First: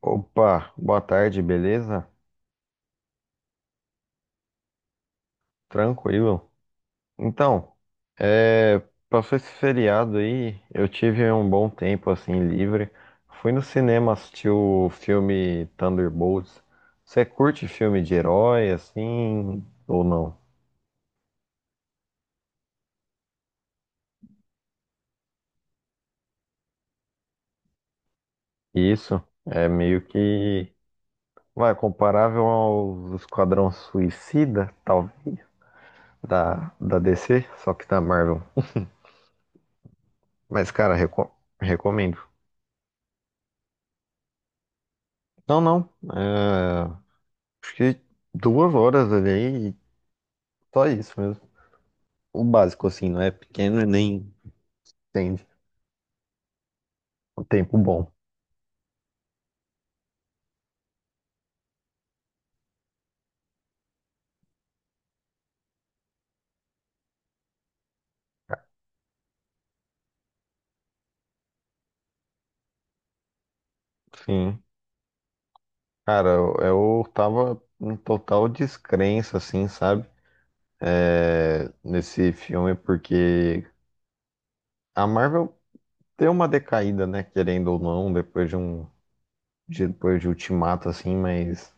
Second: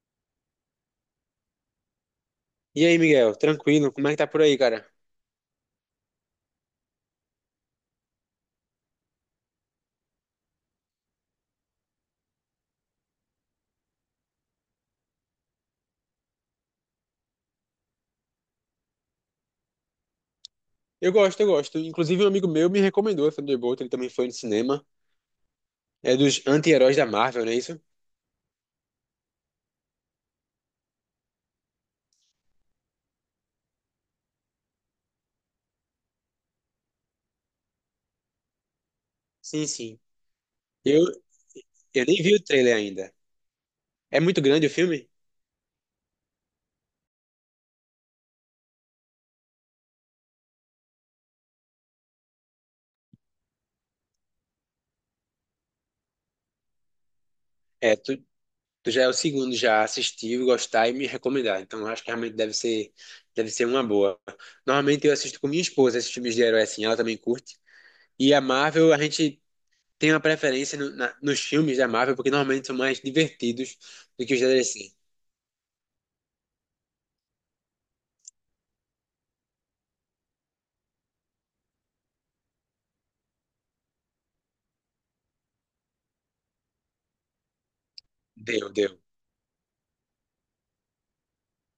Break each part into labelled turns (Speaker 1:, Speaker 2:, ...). Speaker 1: Opa, boa tarde, beleza?
Speaker 2: E aí, Miguel, tranquilo? Como é que tá por aí, cara?
Speaker 1: Tranquilo. Então, é, passou esse feriado aí, eu tive um bom tempo assim livre. Fui no cinema assistir o filme Thunderbolts. Você curte filme de herói assim ou não?
Speaker 2: Eu gosto. Inclusive, um amigo meu me recomendou essa Thunderbolt, ele também foi no cinema. É dos anti-heróis da Marvel, não é isso?
Speaker 1: Isso é meio que vai comparável ao Esquadrão Suicida, tal da DC, só que da Marvel.
Speaker 2: Sim, sim.
Speaker 1: Mas cara,
Speaker 2: Eu, eu
Speaker 1: recomendo.
Speaker 2: nem vi o trailer ainda. É muito grande o filme?
Speaker 1: Não, não. é, Fiquei 2 horas ali e só isso mesmo. O básico, assim, não é pequeno e nem entende. O tempo
Speaker 2: É,
Speaker 1: bom.
Speaker 2: tu já é o segundo já a assistir, gostar e me recomendar. Então, eu acho que realmente deve ser uma boa. Normalmente, eu assisto com minha esposa esses filmes de herói assim, ela também curte. E a Marvel, a gente tem uma preferência nos filmes da Marvel, porque normalmente são mais divertidos do que os da
Speaker 1: Sim.
Speaker 2: DC.
Speaker 1: Cara, eu tava em total descrença, assim, sabe? É, nesse filme, porque a Marvel deu uma decaída, né? Querendo ou não, depois de
Speaker 2: Deu,
Speaker 1: um.
Speaker 2: deu.
Speaker 1: Depois de Ultimato, assim, mas.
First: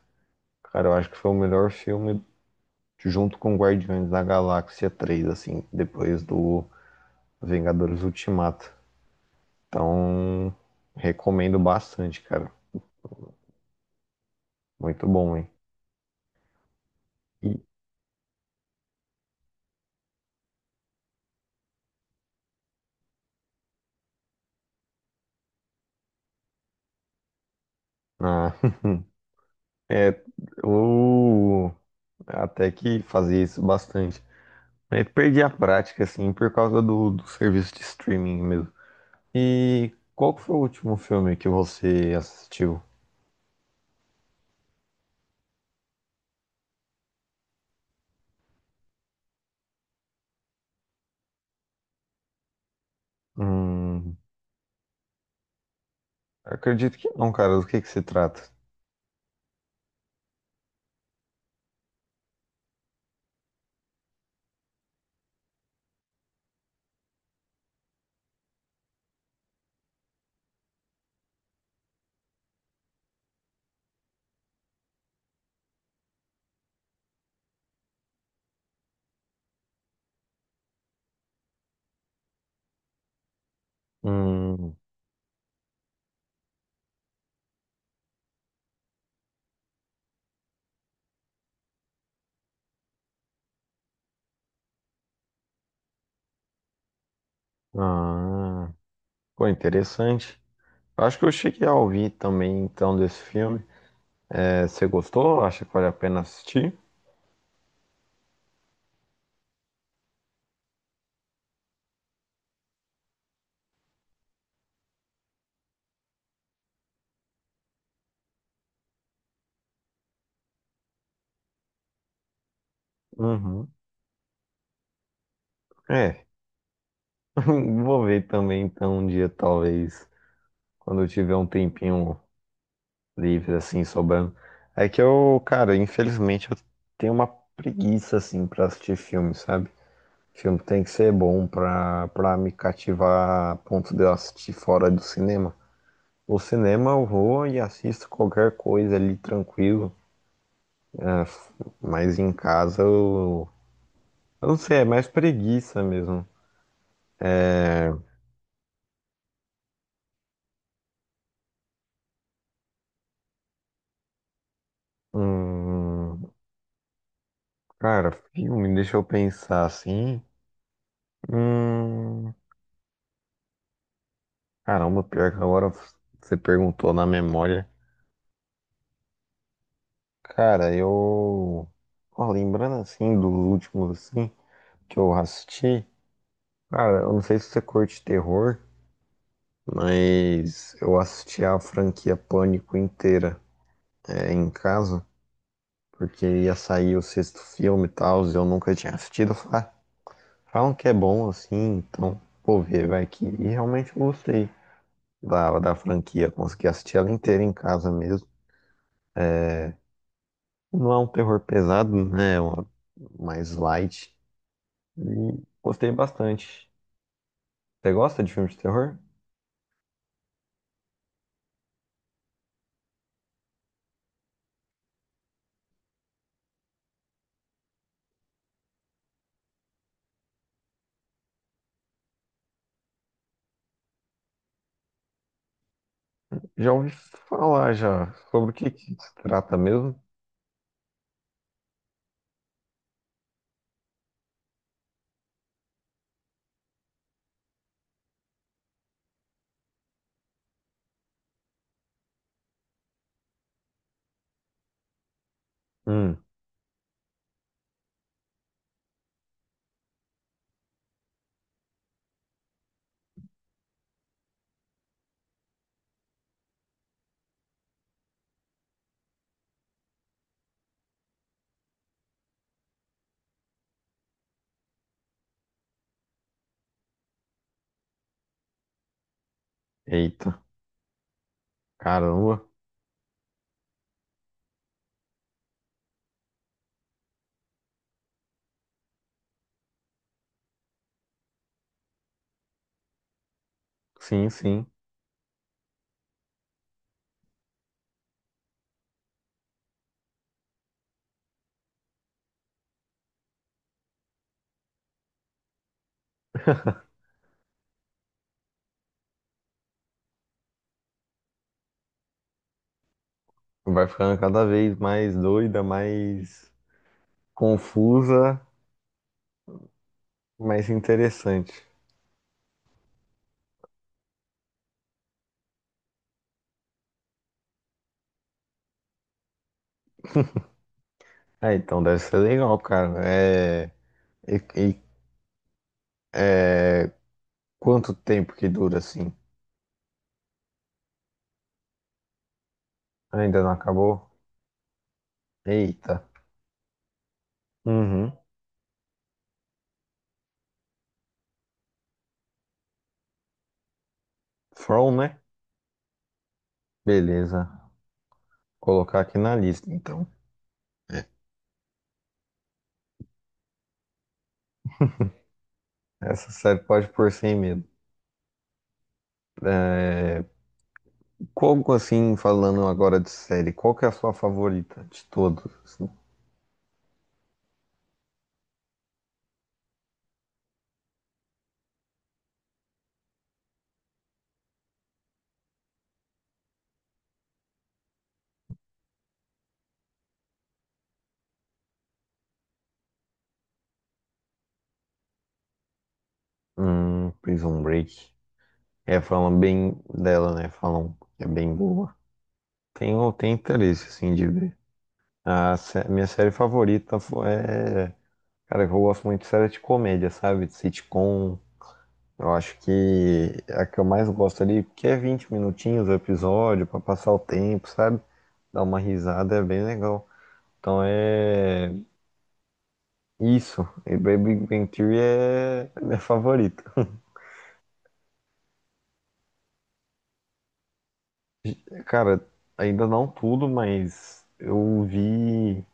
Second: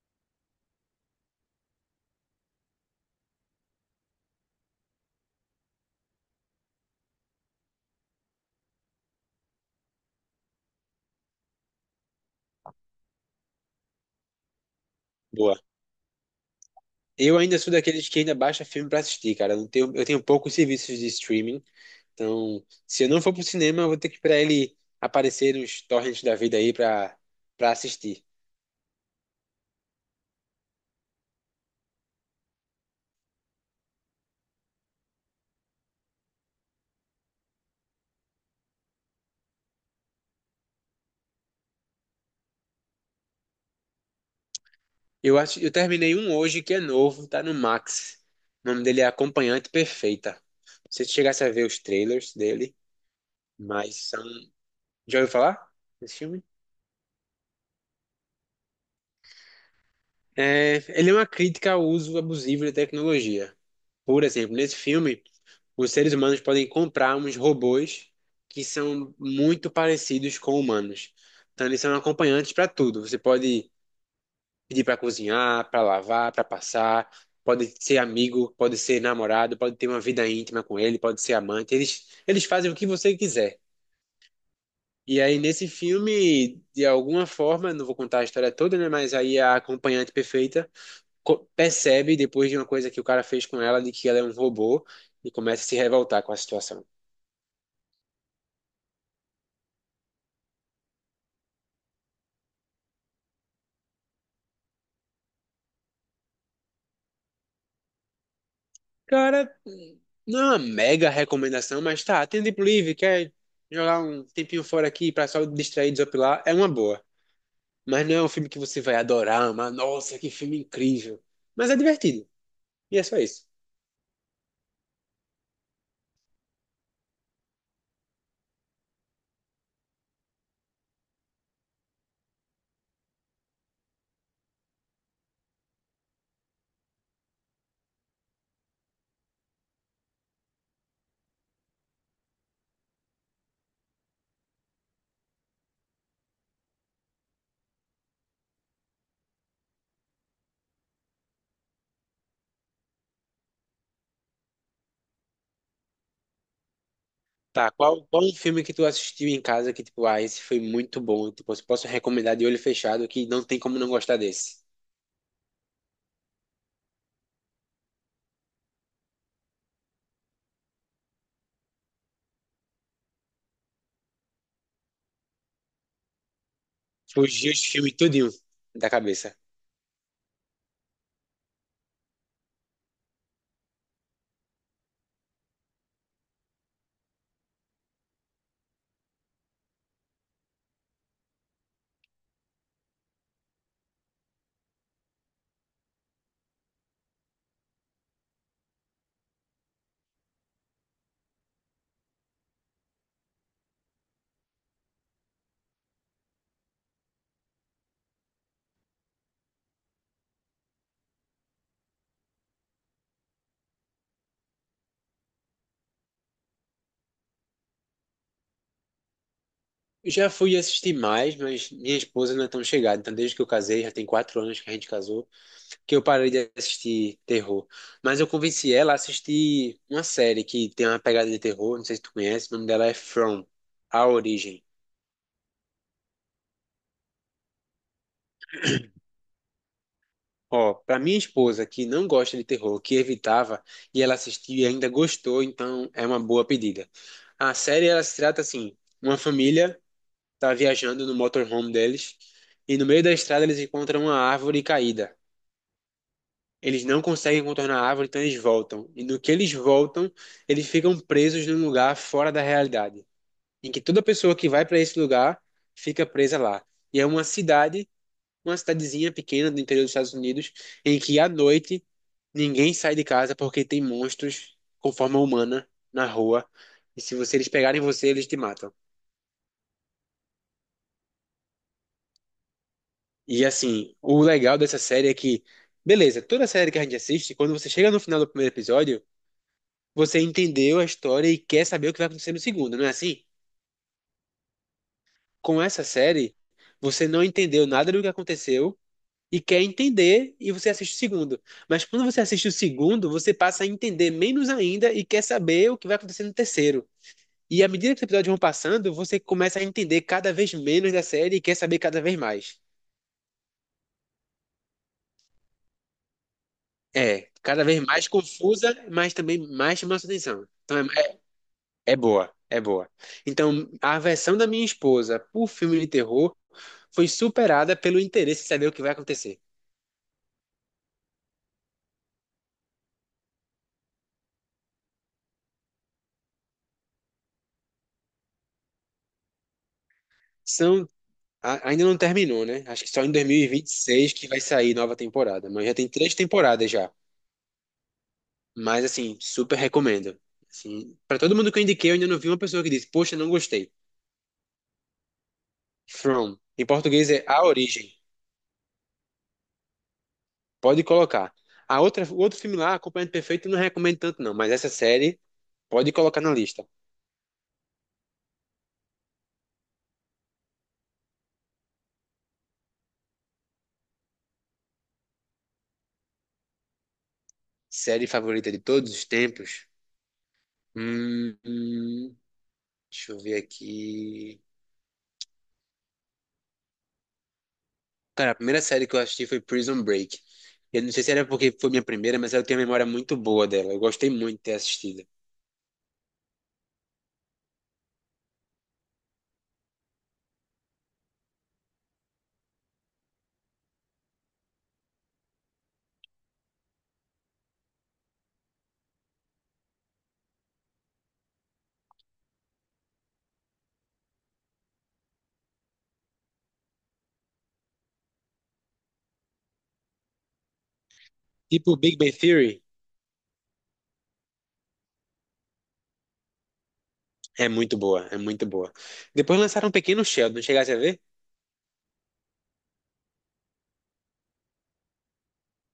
Speaker 1: Cara, eu acho que foi o melhor filme junto com Guardiões da Galáxia 3 assim, depois do Vingadores Ultimato. Então, recomendo bastante, cara. Muito bom, hein?
Speaker 2: Boa. Eu
Speaker 1: E,
Speaker 2: ainda sou daqueles que ainda baixa filme pra assistir, cara. Eu não tenho, eu tenho poucos serviços de streaming, então se eu não for pro cinema, eu vou ter que esperar ele aparecer nos torrents da vida aí pra assistir.
Speaker 1: ah, é, eu até que fazia isso bastante. Aí perdi a prática, assim, por causa do serviço de streaming mesmo. E qual que foi o último filme que você assistiu?
Speaker 2: Eu acho, eu terminei um hoje que é novo, tá no Max. O nome dele é Acompanhante Perfeita. Não sei se chegasse a ver os trailers dele, mas
Speaker 1: Hum,
Speaker 2: são. Já ouviu falar desse filme?
Speaker 1: acredito que não, cara. Do que se trata?
Speaker 2: É, ele é uma crítica ao uso abusivo da tecnologia. Por exemplo, nesse filme, os seres humanos podem comprar uns robôs que são muito parecidos com humanos. Então, eles são acompanhantes para tudo. Você pode pedir para cozinhar, para lavar, para passar, pode ser amigo, pode ser namorado, pode ter uma vida íntima com ele, pode ser amante. Eles fazem o que você quiser.
Speaker 1: Hum,
Speaker 2: E aí, nesse filme, de alguma forma, não vou contar a história toda, né? Mas aí a acompanhante perfeita percebe depois de uma coisa que o cara fez com ela, de que ela é um robô, e começa a se revoltar com a situação.
Speaker 1: ah, pô, interessante. Eu acho que eu cheguei a ouvir também, então, desse filme. É, você gostou? Acha que vale a pena assistir?
Speaker 2: Cara, não é uma mega recomendação, mas tá, tem tempo livre, quer jogar um tempinho fora aqui pra só distrair, desopilar, é uma boa. Mas não é um filme que você vai adorar, mas nossa, que filme incrível. Mas é divertido. E é só isso.
Speaker 1: Uhum. É, vou ver também então um dia, talvez, quando eu tiver um tempinho livre, assim, sobrando. É que eu, cara, infelizmente eu tenho uma preguiça, assim, pra assistir filme, sabe? Filme tem que ser bom pra me cativar a ponto de eu assistir fora do cinema. No cinema eu vou e assisto qualquer coisa ali tranquilo, né? Mas em casa eu não sei, é mais preguiça mesmo.
Speaker 2: Tá, qual um filme que tu assistiu em casa que, tipo, ah, esse foi muito bom, tipo, eu posso recomendar de olho fechado que não tem como não gostar desse.
Speaker 1: Hum, cara, filme, deixa eu pensar assim. Hum, caramba, pior que agora você perguntou na
Speaker 2: Fugiu
Speaker 1: memória.
Speaker 2: esse filme tudinho da cabeça.
Speaker 1: Cara, eu. Ó, lembrando assim dos últimos assim que eu assisti. Cara, eu não sei se você curte terror, mas eu assisti a franquia Pânico inteira em casa, porque ia sair o sexto filme e tal, e eu nunca tinha assistido. Eu falei, "Ah, falam que é bom assim, então vou ver, vai que. E realmente eu gostei da franquia, consegui assistir ela inteira em casa mesmo. Não é um terror pesado, né? Mais light. E gostei bastante. Você gosta de filme de terror?
Speaker 2: Já fui assistir mais, mas minha esposa não é tão chegada. Então, desde que eu casei, já tem quatro anos que a gente casou, que eu parei de assistir terror. Mas eu convenci ela a assistir uma série que tem uma pegada de terror, não sei se tu conhece, o nome dela é From, A Origem.
Speaker 1: Já ouvi falar já sobre o que que se trata mesmo?
Speaker 2: Ó, pra minha esposa que não gosta de terror, que evitava, e ela assistiu e ainda gostou, então é uma boa pedida. A série, ela se trata assim, uma família tá viajando no motorhome deles, e no meio da estrada eles encontram uma árvore caída.
Speaker 1: Hum,
Speaker 2: Eles não conseguem contornar a árvore, então eles voltam. E no que eles voltam, eles ficam presos num lugar fora da realidade, em que toda pessoa que vai para esse lugar fica presa lá. E é uma cidade, uma cidadezinha pequena do interior dos Estados Unidos, em que à noite ninguém sai de casa porque tem monstros com forma humana na rua. E se você, eles pegarem você, eles te matam.
Speaker 1: eita, caramba.
Speaker 2: E assim, o legal dessa série é que, beleza, toda série que a gente assiste, quando você chega no final do primeiro episódio, você entendeu a história e quer saber o que vai acontecer no segundo, não é assim?
Speaker 1: Sim, sim.
Speaker 2: Com essa série, você não entendeu nada do que aconteceu e quer entender e você assiste o segundo. Mas quando você assiste o segundo, você passa a entender menos ainda e quer saber o que vai acontecer no terceiro. E à medida que os episódios vão passando, você começa a entender cada vez menos da série e quer saber cada vez mais.
Speaker 1: Vai ficando cada vez mais doida, mais
Speaker 2: É, cada vez mais
Speaker 1: confusa,
Speaker 2: confusa, mas também mais chama sua atenção.
Speaker 1: mais interessante.
Speaker 2: É boa, é boa. Então, a versão da minha esposa por filme de terror foi superada pelo interesse em saber o que vai acontecer.
Speaker 1: Ah, então deve ser legal, cara. E, e- é... Quanto tempo que dura assim?
Speaker 2: São, ainda não terminou, né? Acho que só em
Speaker 1: Ainda não acabou?
Speaker 2: 2026 que vai sair nova temporada, mas já tem
Speaker 1: Eita.
Speaker 2: três temporadas já.
Speaker 1: Uhum.
Speaker 2: Mas assim, super recomendo. Assim, para todo mundo que eu indiquei, eu ainda não vi uma pessoa que disse: "Poxa, não gostei".
Speaker 1: From, né?
Speaker 2: From, em português é A
Speaker 1: Beleza.
Speaker 2: Origem.
Speaker 1: Colocar aqui na lista, então.
Speaker 2: Pode
Speaker 1: É.
Speaker 2: colocar. A outra, o outro filme lá, Acompanhamento Perfeito, eu não recomendo tanto não, mas essa série pode colocar
Speaker 1: Essa
Speaker 2: na
Speaker 1: série
Speaker 2: lista.
Speaker 1: pode pôr sem medo. Qual, assim, falando agora de série, qual que é a sua favorita de todos assim?
Speaker 2: Série favorita de todos os tempos. Hum, hum, deixa eu ver aqui. Cara, a primeira série que eu assisti foi Prison Break. Eu não sei se era porque foi minha primeira, mas eu tenho uma memória muito boa dela. Eu gostei muito de ter assistido.
Speaker 1: Prison Break. É, falam bem dela, né? Falam que é bem boa. Tenho interesse, assim, de ver. Minha série favorita cara, eu gosto muito de série de comédia, sabe? De sitcom, eu acho que a que eu mais gosto ali, porque é 20 minutinhos o episódio, pra passar o tempo, sabe? Dar uma risada é bem legal. Então é
Speaker 2: Tipo, Big Bang Theory
Speaker 1: isso. E Baby Bang Theory é a minha favorita.
Speaker 2: é muito boa, é muito boa. Depois lançaram Pequeno Sheldon, chegasse a ver?
Speaker 1: Cara, ainda não tudo, mas eu vi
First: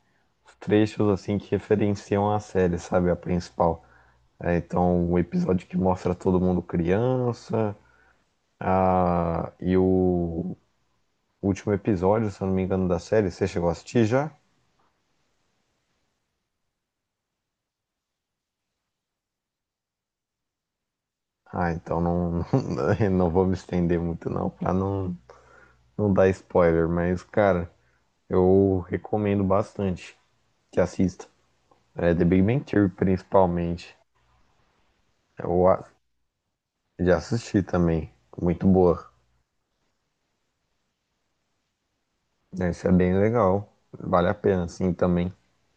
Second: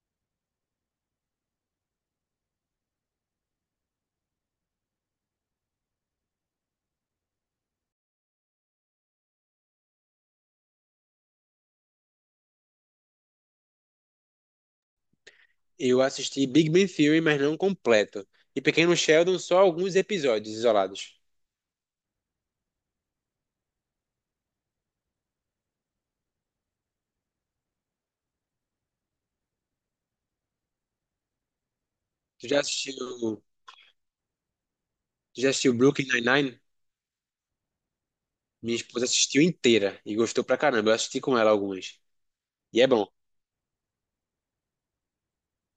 Speaker 1: os trechos assim que referenciam a série, sabe? A principal. É, então, o episódio que mostra todo mundo criança, e o último episódio, se eu não me engano, da série, você chegou a assistir já?
Speaker 2: Eu assisti Big Bang Theory, mas não completo. E Pequeno Sheldon, só alguns episódios isolados.
Speaker 1: Ah, então não, não, não vou me estender muito não, pra não dar spoiler, mas cara, eu recomendo bastante que assista. É The Big
Speaker 2: Tu já
Speaker 1: Bang Theory
Speaker 2: assistiu,
Speaker 1: principalmente.
Speaker 2: tu já
Speaker 1: Eu
Speaker 2: assistiu
Speaker 1: a-
Speaker 2: Brooklyn Nine-Nine?
Speaker 1: já assisti também, muito
Speaker 2: Minha esposa
Speaker 1: boa.
Speaker 2: assistiu inteira e gostou pra caramba. Eu assisti com ela algumas. E
Speaker 1: Esse
Speaker 2: é
Speaker 1: é
Speaker 2: bom.
Speaker 1: bem legal, vale a pena assim também.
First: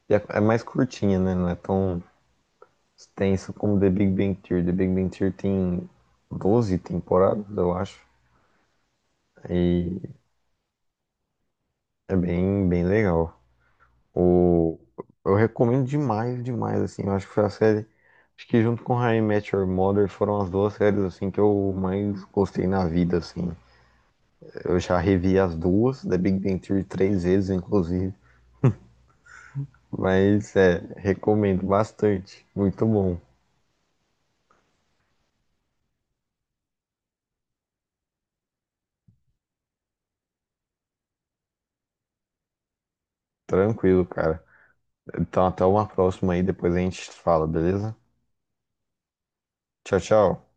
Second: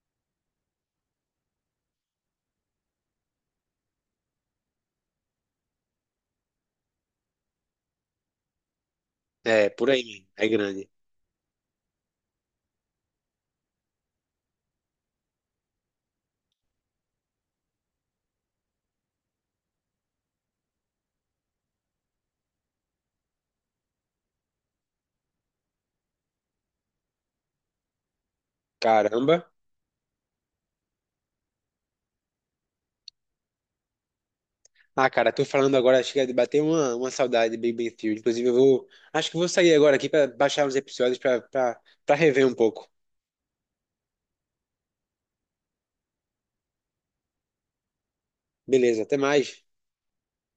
Speaker 1: E é mais curtinha, né? Não é tão extensa como The Big Bang Theory. The Big Bang Theory tem 12 temporadas, eu acho.
Speaker 2: É, por aí,
Speaker 1: E
Speaker 2: mesmo. É grande.
Speaker 1: é bem, bem legal. O... Eu recomendo demais, demais, assim. Eu acho que foi a série. Acho que junto com How I Met Your Mother foram as duas séries, assim, que eu mais gostei na vida, assim. Eu já revi as duas, The Big Bang Theory três vezes, inclusive.
Speaker 2: Caramba.
Speaker 1: Mas, é, recomendo bastante. Muito bom.
Speaker 2: Ah, cara, tô falando agora, chega de bater uma saudade de Big Bang Theory. Inclusive, eu vou. Acho que vou sair agora aqui pra baixar uns episódios pra rever um pouco.
Speaker 1: Tranquilo, cara. Então, até uma próxima aí, depois a gente fala, beleza?
Speaker 2: Beleza, até mais.
Speaker 1: Tchau, tchau.